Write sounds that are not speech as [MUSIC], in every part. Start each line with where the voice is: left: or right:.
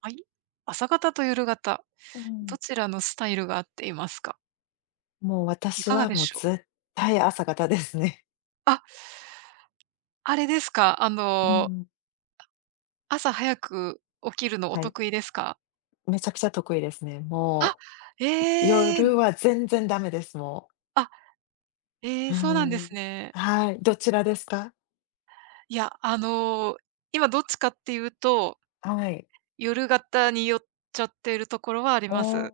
right: はい。朝型と夜型、
left: うん。
right: どちらのスタイルが合っていますか？
left: もう
right: い
left: 私
right: かが
left: は
right: でしょう？
left: 絶対朝方ですね。
right: あ、あれですか、
left: うん。
right: 朝早く起きるのお
left: はい。
right: 得意ですか？
left: めちゃくちゃ得意ですね。
right: あ、
left: も
right: え
left: う
right: え、
left: 夜は全然ダメです、も
right: あ、え
left: う。
right: え、
left: う
right: そうなんで
left: ん。
right: すね。
left: はい、どちらですか？
right: いや、今どっちかっていうと、
left: はい。
right: 夜型に寄っちゃっているところはありま
left: おー、
right: す。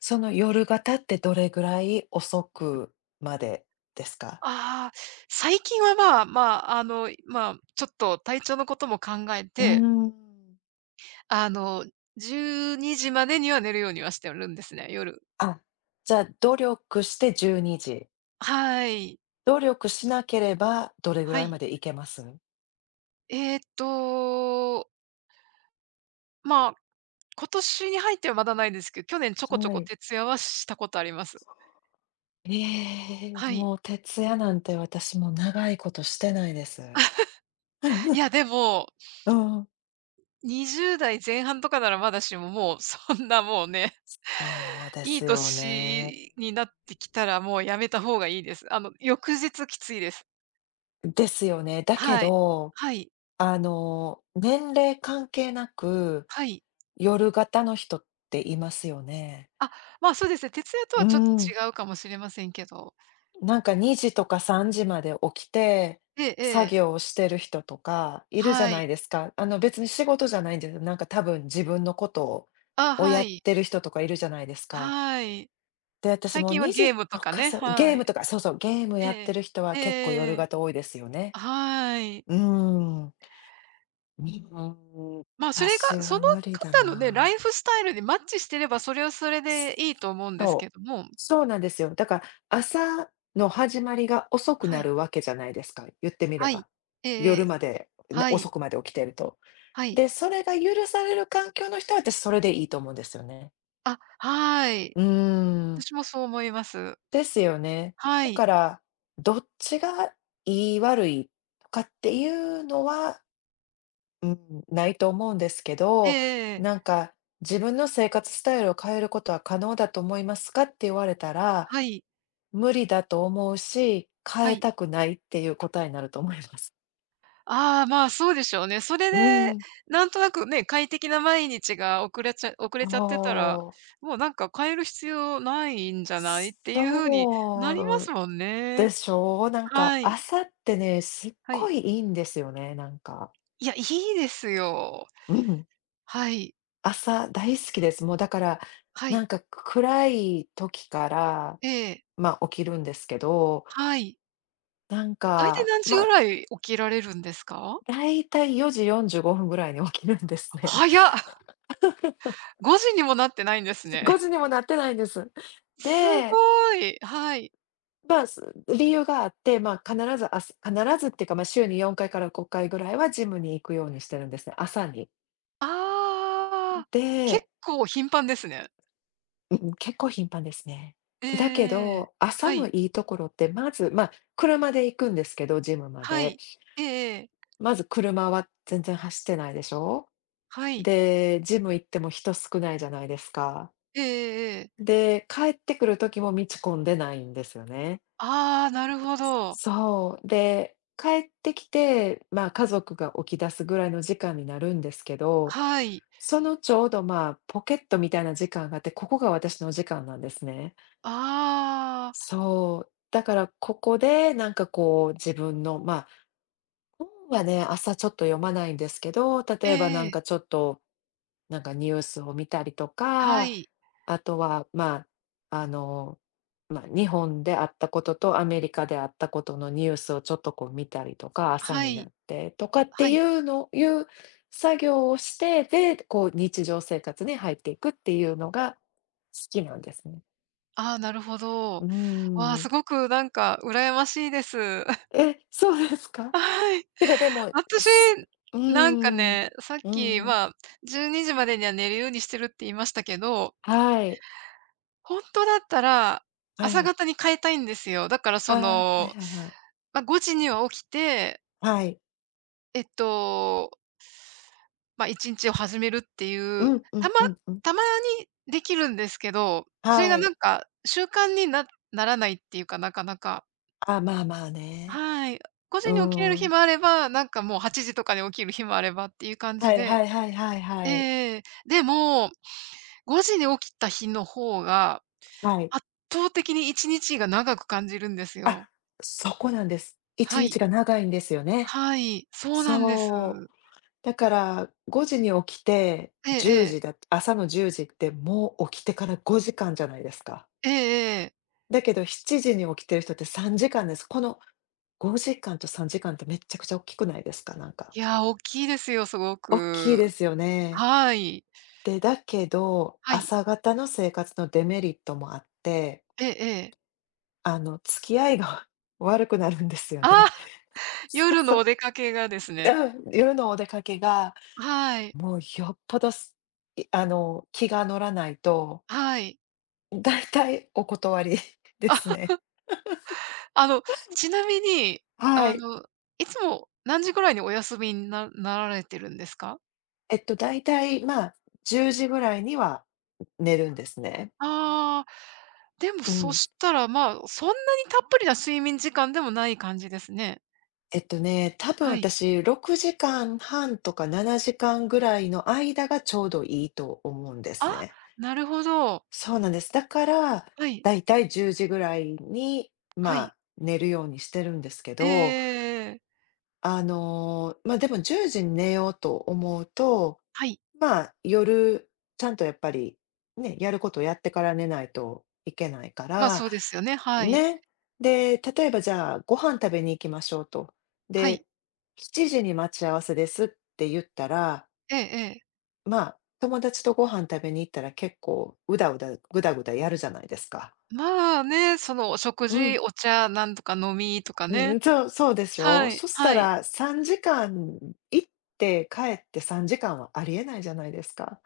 left: その夜型ってどれぐらい遅くまでですか？
right: ああ、最近はまあまあ、ちょっと体調のことも考え
left: うー
right: て、
left: ん。
right: あの、12時までには寝るようにはしてるんですね、夜。
left: あ、じゃあ努力して12時。
right: はい。
left: 努力しなければどれぐ
right: は
left: らいま
right: い。
left: でいけます？
right: えーっと、まあ、今年に入ってはまだないですけど、去年ちょこちょ
left: は
right: こ
left: い。
right: 徹夜はしたことあります。
left: ええ、
right: はい。
left: もう徹夜なんて私も長いことしてないです。
right: い
left: [LAUGHS]
right: や、でも、
left: うんうん、うん、
right: 20代前半とかならまだしも、もうそんなもうね、
left: そうで
right: いい
left: すよね。
right: 年になってきたらもうやめた方がいいです。翌日きついです。
left: ですよね。だけ
right: はい。
left: ど、
right: はい。
left: 年齢関係なく、
right: はい。
left: 夜型の人っていますよね。
right: あ、まあ、そうですね。徹夜と
left: う
right: はちょっと
left: ん。
right: 違うかもしれませんけど。
left: なんか2時とか3時まで起きて、
right: えええ
left: 作
right: え。
left: 業をしてる人とかいるじゃ
right: は
left: ない
right: い。
left: ですか。別に仕事じゃないんですよ。なんか多分自分のこと
right: あ、
left: を
right: は
left: やっ
right: い。
left: てる人とかいるじゃないですか。
right: はい。
left: で、私
right: 最
left: もう
right: 近は
left: 2
right: ゲー
left: 時
right: ム
left: と
right: とか
left: か
right: ね、
left: さ、ゲ
right: は
left: ー
right: い。
left: ムとか、そうそう、ゲーム
right: え
left: やって
right: え。
left: る人は
right: ええ
left: 結構夜
right: ええ
left: 型多いですよね。
right: はい。
left: うーん。うーん、
right: まあ、それ
left: 私
right: が、そ
left: は
right: の
left: 無理だ
right: 方のね、ライ
left: な。
right: フスタイルにマッチしてれば、それはそれでいいと思うんです
left: そ
right: け
left: う。
right: ども。
left: そうなんですよ。だから朝の始まりが遅く
right: は
left: な
right: い。
left: るわけじゃないですか、言ってみれ
right: は
left: ば。
right: い。えええ
left: 夜
right: え。
left: まで、ね、
right: は
left: 遅
right: い。
left: くまで起きてると。
right: はい。
left: で、それが許される環境の人は、私それでいいと思うんですよね。
right: あ、はい。
left: うーん。
right: 私もそう思います。
left: ですよね。
right: は
left: だか
right: い。
left: ら、どっちが良い悪いとかっていうのは、うん、ないと思うんですけ
right: え
left: ど、
right: ええ
left: な
right: え。
left: んか「自分の生活スタイルを変えることは可能だと思いますか？」って言われたら、
right: はい。
left: 無理だと思うし、
right: は
left: 変え
right: い。
left: たくないっていう答えになると思います。
right: ああ、まあ、そうでしょうね。それ
left: [LAUGHS] う
right: で、
left: ん。
right: なんとなくね、快適な毎日が遅れちゃ遅
left: お
right: れちゃってたら、
left: お、
right: もうなんか変える必要ないんじゃないっていう風になりま
left: そ
right: す
left: う
right: もん
left: で
right: ね。
left: しょう。なんか
right: はい。
left: 朝ってね、すっ
right: は
left: ご
right: い。
left: いいいんですよね、なんか。
right: いや、いいですよ。
left: うん。
right: はい。
left: 朝大好きです。もうだから、
right: は
left: なん
right: い。
left: か暗い時から、
right: ええ。
left: まあ、起きるんですけど、
right: はい。
left: なん
right: 大体
left: か、
right: 何時
left: ま
right: ぐ
left: あ、
right: らい起きられるんですか？
left: だいたい4時45分ぐらいに起きるんですね。
right: 早っ。[LAUGHS] 5時にもなってないんです
left: [LAUGHS]
right: ね。
left: 5時にもなってないんです。
right: [LAUGHS] す
left: で、
right: ごい。はい。
left: まあ、理由があって、まあ、必ず朝、必ずっていうか、まあ、週に4回から5回ぐらいはジムに行くようにしてるんですね、朝に。
right: ああ、結
left: で、
right: 構頻繁ですね。
left: うん、結構頻繁ですね。
right: え
left: で、だけ
right: ええ。
left: ど、朝
right: は
left: の
right: い。
left: いいところって、まず、まあ、車で行くんですけど、ジムま
right: は
left: で。
right: い。ええええ。
left: まず車は全然走ってないでしょ。
right: はい。
left: で、ジム行っても人少ないじゃないですか。
right: ええええ
left: で、帰ってくる時も道混んでないんですよね。
right: ああ、なるほど。
left: そう。で、帰ってきて、まあ、家族が起き出すぐらいの時間になるんですけど、
right: はい。
left: そのちょうど、まあ、ポケットみたいな時間があって、ここが私の時間なんですね。
right: ああ、
left: そう。だから、ここで、なんかこう、自分の、まあ、本はね、朝ちょっと読まないんですけど、例
right: え
left: えばなん
right: え
left: かちょっと、なんかニュースを見たりと
right: は
left: か、
right: い。
left: あとは、まあ、あの、まあ、日本であったこととアメリカであったことのニュースをちょっとこう見たりとか、朝
right: は
left: にな
right: い。
left: ってとかっ
right: は
left: てい
right: い。
left: う作業をして、で、こう日常生活に入っていくっていうのが好きなんですね。
right: ああ、なるほ
left: う
right: ど。
left: ー
right: わあ、
left: ん。
right: すごくなんか羨ましいです。[LAUGHS]
left: え、そうですか？
right: はい。
left: [LAUGHS] てかでも、
right: 私、
left: すう
right: なんか
left: ーん、
right: ね、さっ
left: う
right: き、
left: ん。
right: まあ、12時までには寝るようにしてるって言いましたけど、
left: はい、
right: 本当だったら、
left: は
right: 朝
left: い。
right: 方に変えたいんですよ。だから
left: あ
right: そ
left: あ、はい
right: の、
left: はいはい。
right: まあ、5時には起きて、
left: はい。
right: えっとまあ、1日を始めるってい
left: う
right: う、
left: ん、う
right: た
left: ん
right: ま
left: うんうん。
right: たまにできるんですけど、それ
left: は
right: がな
left: い。
right: んか習慣にならないっていうか、なかなか。
left: あ、まあまあね。
right: はい。5時
left: うー
right: に起きれる日
left: ん。
right: もあれば、なんかもう8時とかに起きる日もあればっていう感
left: は
right: じ
left: いは
right: で。
left: いはいはいはい。
right: ええでも、5時に起きた日の方が、
left: はい。
right: 圧倒的に1日が長く感じるんですよ。
left: あ、そこなんです。1
right: は
left: 日
right: い。
left: が長いんですよね。
right: はい、そうなんです。
left: そう。だから5時に起きて、
right: ええ
left: 10
right: ええ。
left: 時だ朝の10時ってもう起きてから5時間じゃないですか。
right: ええええ。
left: だけど7時に起きてる人って3時間です。この5時間と3時間ってめちゃくちゃ大きくないですか？なんか。
right: いやー、大きいですよ、すご
left: 大きいで
right: く。
left: すよね。
right: はい。
left: で、だけど、
right: はい。
left: 朝方の生活のデメリットもあって、
right: ええええ。
left: あの、付き合いが [LAUGHS] 悪くなるんですよ
right: あ
left: ね。
right: あ、
left: [LAUGHS] そう
right: 夜
left: そ
right: のお
left: う。
right: 出かけがですね。
left: うん、夜のお出かけが、
right: はい、
left: もうよっぽどあの、気が乗らないと、
right: はい。
left: 大体お断り [LAUGHS] ですね。
right: あの、ちなみに、
left: は
right: あ
left: い。
right: の、いつも何時ぐらいにお休みになられてるんですか？
left: えっと、大体、まあ、10時ぐらいには寝るんですね。
right: ああ、でも
left: う
right: そ
left: ん。
right: したら、まあ、そんなにたっぷりな睡眠時間でもない感じですね。
left: えっとね、多分
right: はい。
left: 私6時間半とか7時間ぐらいの間がちょうどいいと思うんです
right: あ、
left: ね。
right: なるほど。
left: そうなんです。だから、
right: はい、
left: だいたい10時ぐらいに、
right: は
left: まあ、
right: い。
left: 寝るようにしてるんですけ
right: え
left: ど、
right: えええ
left: ま、でも10時に寝ようと思うと、
right: はい。
left: まあ、夜、ちゃんとやっぱり、ね、やることをやってから寝ないといけないか
right: まあ、
left: ら、
right: そうですよね、はい。
left: ね。で、例えばじゃあ、ご飯食べに行きましょうと。
right: はい。
left: で、7時に待ち合わせですって言ったら、
right: ええええ。
left: まあ、友達とご飯食べに行ったら結構うだうだ、ぐだぐだやるじゃないですか。
right: まあね、そのお食
left: うん、
right: 事、お茶、なんとか飲みとか
left: う
right: ね。
left: ん、そうそうです
right: は
left: よ。
right: い、
left: そした
right: はい。
left: ら3時間行って帰って3時間はありえないじゃないですか。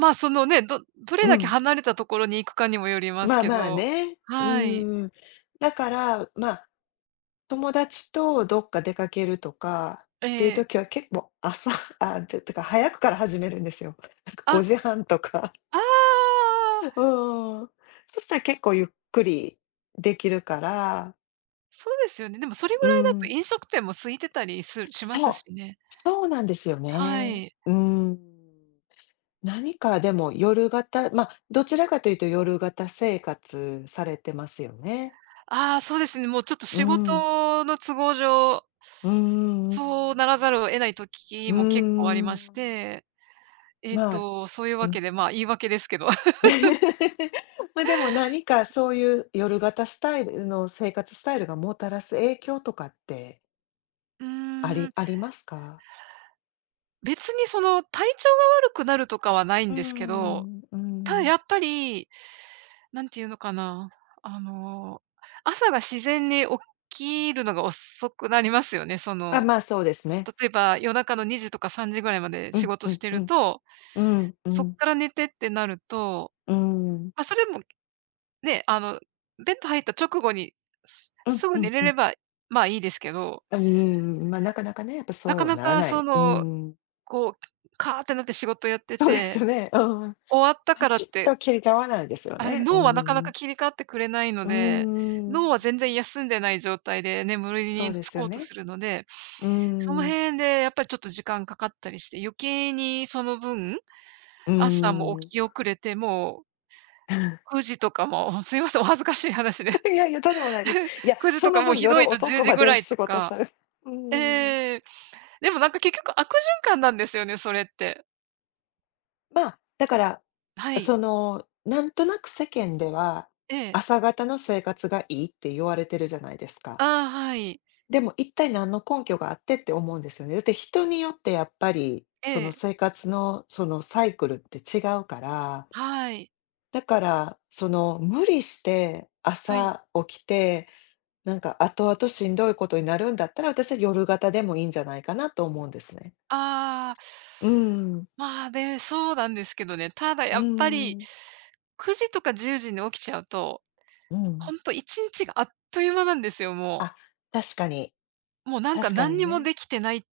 right: まあそのね、どどれ
left: う
right: だけ
left: ん。
right: 離れたところに行くかにもよります
left: まあ
right: け
left: まあ
right: ど、
left: ね。う
right: はい。
left: ん。だから、まあ、友達とどっか出かけるとかっ
right: え
left: ていう
right: え。
left: 時は結構朝 [LAUGHS] あ、ちてか早くから始めるんですよ。なんか
right: あ、
left: 5時半とか。
right: ああ、
left: うん。そしたら結構ゆっくりできるから、
right: そうですよね。でもそれぐ
left: う
right: らいだと
left: ん。
right: 飲食店も空いてたりしま
left: そ
right: す
left: う。
right: しね。
left: そうなんですよ
right: は
left: ね。
right: い。
left: うん。何かでも夜型、まあ、どちらかというと夜型生活されてますよね。
right: ああ、そうですね、もうちょっと
left: う
right: 仕
left: ん。
right: 事の都合上、
left: うんうん
right: そうならざるを得ない時
left: うんうんう
right: も結構ありま
left: んー
right: し
left: ん。
right: て、
left: まあ、
right: そういう
left: う
right: わ
left: ん
right: けで、まあ、言い訳ですけど。[LAUGHS]
left: [LAUGHS]。ま、でも何かそういう夜型スタイルの生活スタイルがもたらす影響とかって
right: うー
left: あり
right: ん、
left: ありますか？
right: 別にその体調が悪くなるとかはない
left: う
right: ん
left: ー
right: ですけど、
left: ん、う
right: ただ
left: ん。
right: やっぱりなんていうのかな、あの、朝が自然に起きるのが遅くなりますよね。そ
left: あ、
right: の、
left: まあ、そうですね。
right: 例えば夜中の2時とか3時ぐらいまで
left: う
right: 仕
left: ん
right: 事
left: う
right: し
left: ん
right: て
left: う
right: る
left: ん。
right: と、
left: うん、う
right: そっ
left: ん、
right: から寝てってなると、
left: うん。
right: それもね、ベッド入った直後に、す
left: うん
right: すぐ
left: う
right: 寝
left: ん
right: れ
left: う
right: れ
left: ん。
right: ば、まあ、いいですけど、
left: うーん、まあ、なかなかね、やっぱそ
right: な
left: う
right: か
left: は
right: な
left: なら
right: か
left: な
right: そ
left: い。うー
right: の、
left: ん、
right: こう、カーってなって仕事やって
left: そうです
right: て、
left: よね。うん、
right: 終わった
left: パ
right: から
left: チッ
right: っ
left: と
right: て
left: 切り替わらないですよね。うー
right: 脳はなかな
left: ん。
right: か切り替わってくれないの
left: うー
right: で、脳は全然
left: ん。
right: 休んでない状態で眠り
left: そう
right: に
left: で
right: つ
left: すよ
right: こうと
left: ね。
right: するので、
left: うー
right: その
left: ん。
right: 辺でやっぱりちょっと時間かかったりして、余計にその分、
left: うー
right: 朝も起
left: ん。
right: き遅れて、もう
left: [LAUGHS]
right: 9時とかも、[LAUGHS] すいません、お恥ずかしい話で。
left: いやいや、とんでもないです。
right: [LAUGHS]
left: いや、
right: 9時
left: そ
right: とか
left: の
right: もう
left: 分
right: ひど
left: 夜
right: いと
left: 遅
right: 10
left: く
right: 時
left: ま
right: ぐ
left: で
right: らいと
left: 仕事
right: か。
left: される [LAUGHS] うーん。
right: ええ。でもなんか結局悪循環なんですよね、それって。
left: まあ、だから、
right: はい。
left: その、なんとなく世間では、
right: ええ。
left: 朝方の生活がいいって言われてるじゃないですか。
right: ああ、はい。
left: でも一体何の根拠があってって思うんですよね。だって人によってやっぱり、
right: え
left: その
right: え。
left: 生活のそのサイクルって違うから、
right: はい。
left: だからその無理して
right: はい。
left: 朝起きて、なんか後々しんどいことになるんだったら、私は夜型でもいいんじゃないかなと思うんですね。
right: ああ。
left: うん、
right: まあ、で、そうなんですけどね、ただ
left: う
right: やっぱり、
left: ん、
right: 9時とか10時に起きちゃうと、
left: う
right: ほ
left: ん。
right: んと1日があっという間なんですよ、もう。
left: あ、確かに、
right: もうなんか
left: 確か
right: 何
left: に
right: にも
left: ね。
right: できてない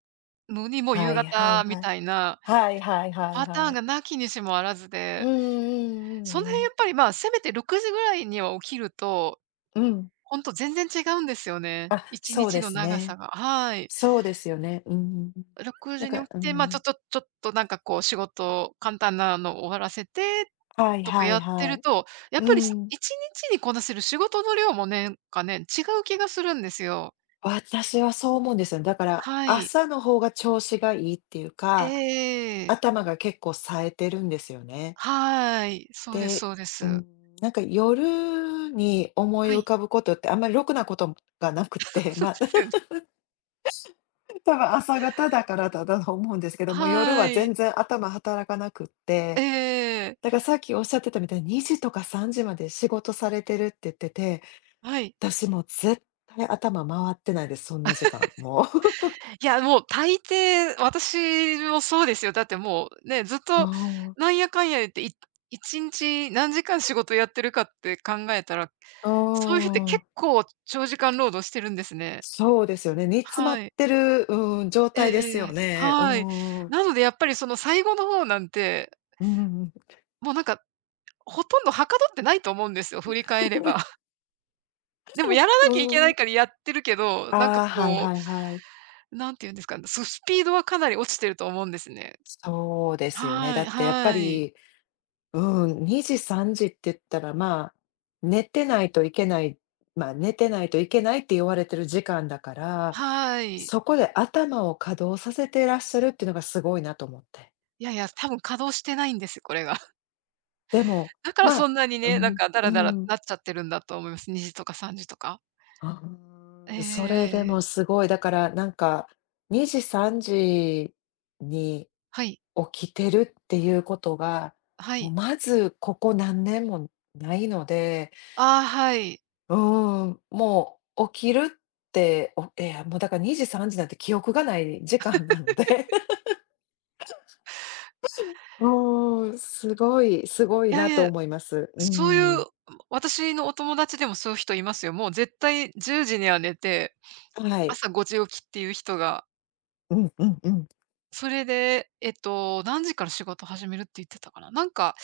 right: のに、もう
left: は
right: 夕
left: いはい
right: 方み
left: はい。
right: たいな
left: はいはいはい
right: パタ
left: は
right: ーン
left: い。
right: が無きにしもあらず
left: うんう
right: で、
left: んう
right: その
left: んう
right: 辺
left: ん。
right: やっぱり、まあ、せめて6時ぐらいには起きると、
left: うん。
right: ほんと全然違うんですよね、
left: あ、
right: 1
left: そう
right: 日
left: で
right: の
left: す
right: 長さ
left: ね。
right: が。はい。
left: そうですよね。うんうんうん。
right: 6
left: なん
right: 時に起
left: か、
right: き
left: う
right: て、まあ、ちょ
left: ん。
right: ちょちょっとなんかこう仕事、簡単なの終わらせて
left: はい
right: とか
left: は
right: や
left: い
right: って
left: は
right: る
left: い。
right: と、やっ
left: う
right: ぱりし
left: ん。
right: 1日にちにこなせる仕事の量もねんかね、違う気がするんですよ。
left: 私はそう思うんですよね。だから、
right: はい。
left: 朝の方が調子がいいっていう
right: え
left: か、
right: えええ。
left: 頭が結構冴えてるんですよね。
right: はい。そうです
left: で、
right: そうで
left: う
right: す。
left: ん、なんか夜に思い
right: は
left: 浮
right: い。
left: かぶことってあんまりろくなことがなく
right: [LAUGHS]
left: て、
right: そう
left: ま
right: で
left: あ、
right: すよね。
left: [LAUGHS] 多分朝方だからだと思うんですけども、夜
right: は
left: は
right: い。
left: 全然頭働かなくっ
right: え
left: て、だか
right: え。
left: らさっきおっしゃってたみたいに2時とか3時まで仕事されてるって言ってて、
right: はい。
left: 私もう絶対頭回ってないです、そんな時間、もう。[LAUGHS]
right: いや、もう大抵、私もそうですよ。だってもうね、ずっと
left: あ
right: なんやかんや言って、1日何時間仕事やってるかって考えたら、そういう日って結
left: あああ、
right: 構長時間労働してるんですね。
left: そうですよね、煮詰ま
right: は
left: っ
right: い。
left: てる、うん、状
right: え
left: 態で
right: え
left: す
right: え
left: よ
right: え。
left: ね。う
right: はい。
left: ん、
right: なのでやっぱりその最後の方なんて、
left: うん。
right: もうなんか、ほとんどはかどってないと思うんですよ、振り返れば。
left: [LAUGHS]
right: [LAUGHS] でもやらな
left: う
right: きゃいけな
left: ん。
right: いからやってるけど、なん
left: あ
right: か
left: あ、はい
right: こ
left: はいはい。
right: う、なんて言うんですかね、スピードはかなり落ちてると思うんですね。
left: そうですよね。
right: は
left: だ
right: い
left: ってやっぱ
right: はい。
left: り、うん、2時、3時って言ったら、まあ、寝てないといけない、寝てないといけないって言われてる時間だから、
right: はーい。
left: そこで頭を稼働させていらっしゃるっていうのがすごいなと思って。
right: いやいや、多分稼働してないんです、これが。[LAUGHS]
left: でも、
right: だから
left: ま
right: そ
left: あ、
right: んなに
left: う
right: ね、なん
left: ん、
right: かダ
left: う
right: ラダラ
left: ん、
right: なっちゃってるんだと思います。2時とか3時とか。
left: あ、うーん、それで
right: ええ
left: もすごい、だからなんか、2時、3時に
right: はい、
left: 起きてるっていうことが、
right: は
left: もう
right: い。
left: まずここ何年もないので、
right: ああ、はい。
left: うーん、もう起きるって、おええ、もうだから2時、3時なんて記憶がない時間なので、[LAUGHS] うーん、すごい、すごい
right: いやい
left: なと
right: や、
left: 思います。うー
right: そうい
left: ん。
right: う、私のお友達でもそういう人いますよ。もう絶対10時には寝て、
left: はい。
right: 朝5時起きっていう人が、
left: うんうんうん。
right: それで、何時から仕事始めるって言ってたかな。なんか、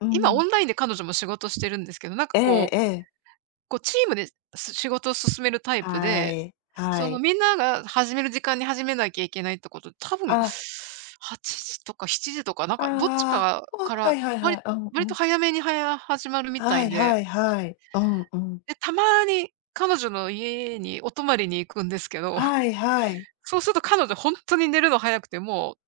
left: う
right: 今
left: ん。
right: オンラインで彼女も仕事してるんですけど、なんか
left: ええ
right: こう、
left: ええ。
right: こうチームで、仕事を進めるタイプ
left: は
right: で
left: い、は
right: その
left: い。
right: みんなが始める時間に始めなきゃいけないってこと、多分
left: あ、
right: 8時とか7時とか、なん
left: あ
right: かどっちか
left: あ、
right: が
left: あ、
right: か
left: は
right: ら、
left: いはい
right: 割
left: はい、
right: り
left: うんう
right: 割と
left: ん。
right: 早めには始まるみた
left: は
right: い
left: いは
right: で、
left: いはい、うんうん。
right: で、たまに彼女の家にお泊まりに行くんですけど、
left: は
right: [LAUGHS]
left: いはい。
right: そうすると彼女ほんとに寝るの早くて、もう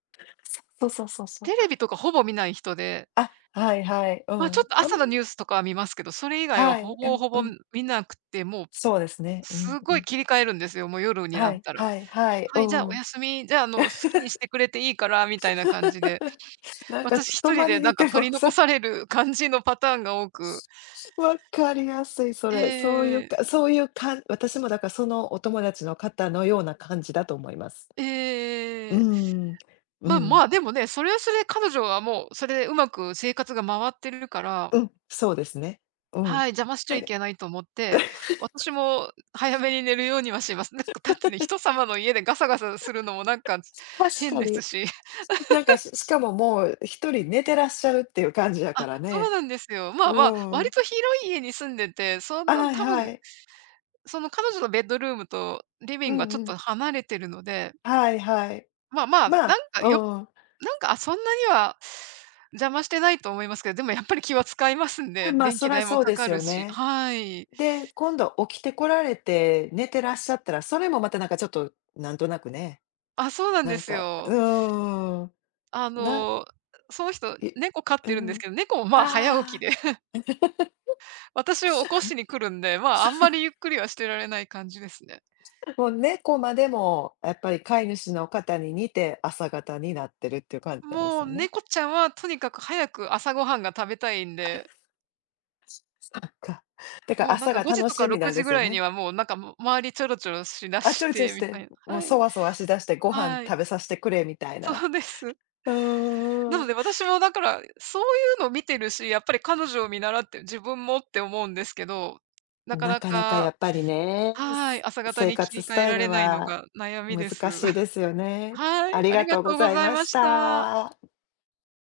left: そうそうそうそう。
right: テレビとかほぼ見ない人で、
left: あ、はいはい、う
right: ち
left: ん、
right: ょっと
left: う
right: 朝の
left: ん、
right: ニュースとかは見ますけど、それ以外は
left: は
right: ほ
left: い、う
right: ぼ
left: ん
right: ほ
left: う
right: ぼ
left: ん。
right: 見なくて、もう
left: そうですね、うん
right: す
left: う
right: ごい
left: ん。
right: 切り替えるんですよ、もう夜にな
left: は
right: っ
left: い
right: たら。
left: はいはい、う
right: はい、じゃあ
left: んう
right: お
left: ん。
right: 休み、じゃあ、好きにしてくれていいから、みたいな感じで、
left: [LAUGHS] なんか
right: 私一
left: 泊
right: 人
left: まり
right: で
left: に行
right: な
left: っ
right: ん
left: て
right: か
left: も
right: 取り残
left: さ、
right: さ
left: [LAUGHS]
right: れる感じのパターンが多く。
left: 分かりやすい、そ
right: え
left: れ。そういう
right: え、
left: かそういうかん私もだからそのお友達の方のような感じだと思います。うー
right: ええ。
left: ん、う
right: ま、ま
left: ん。
right: あ、でもね、それはそれで彼女はもう、それでうまく生活が回ってるから、
left: うん、そうですね。うん。
right: はい、邪魔しち
left: な
right: ゃ
left: ん
right: い
left: か
right: けないと思って、私も早めに寝るようにはします。[LAUGHS] なんかだってね、人
left: [LAUGHS]
right: 様の家でガサガサするのもなんか
left: 確
right: 変
left: か
right: で
left: に、
right: すし。[LAUGHS]
left: なんか、し [LAUGHS] しかももう一人寝てらっしゃるっていう感じやか
right: あ、
left: ら
right: そう
left: ね。
right: なんですよ。まあま
left: う
right: あ、割
left: ん。
right: と広い家に住んでて、そんな
left: はい
right: 多分
left: はい。
right: その彼女のベッドルームとリビ
left: う
right: ン
left: ん
right: グはちょっ
left: うん。
right: と離れてるので、
left: はいはい。
right: まあまあ、
left: ま
right: なん
left: あ、
right: か
left: うん。
right: なんか、あ、そんなには邪魔してないと思いますけど、でもやっぱり気は使いますん
left: あ、
right: で、
left: まあ、
right: 電
left: そ
right: 気
left: ら
right: 代も
left: そう
right: か
left: で
right: か
left: す
right: る
left: よ
right: し、
left: ね。
right: はい。
left: で、今度起きてこられて寝てらっしゃったら、それもまたなんかちょっと、なんとなくね、
right: あ、そうなん
left: な
right: で
left: ん
right: す
left: かう
right: よ。
left: ーん、
right: あ
left: なん
right: の、その人、
left: い
right: 猫飼っ
left: う
right: てるんで
left: ん。
right: すけど、猫もまあ早起き
left: ああ。
right: で、[LAUGHS] 私を起こしに来るんで、まあ、あんまりゆっくりはしてられない感じですね。
left: もう猫までも、やっぱり飼い主の方に似て、朝方になってるっていう感じなんです
right: もう
left: よね。
right: 猫ちゃんはとにかく早く朝ごはんが食べたいんで
left: そっか。だから
right: もうなん
left: 朝
right: か
left: が
right: 5時
left: 楽
right: と
left: し
right: か
left: みな
right: 6
left: んで
right: 時ぐ
left: すよ
right: らいに
left: ね。
right: はもうなんか、周りちょろちょろしだ
left: あ、ちょ
right: し
left: いちょい
right: て
left: し
right: みた
left: て、
right: いな。
left: もう
right: は
left: そ
right: い。
left: わそわしだして、ご飯
right: はい。
left: 食べさせてくれみたいな。
right: そうです。な
left: う
right: の
left: ん
right: で私もだから、そういうのを見てるし、やっぱり彼女を見習って自分もって思うんですけど、な
left: ん。
right: か
left: な
right: な
left: かなかや
right: か
left: っぱりね、
right: はい、朝方
left: 生
right: に切
left: 活
right: り
left: ス
right: 替え
left: タイ
right: ら
left: ル
right: れないの
left: は
right: が悩みです。
left: 難しいで
right: [LAUGHS]
left: すよね。
right: は
left: あ
right: い、
left: り
right: あ
left: が
right: りが
left: とうご
right: とうご
left: ざい
right: ざい
left: ま
right: ま
left: し
right: した。
left: た。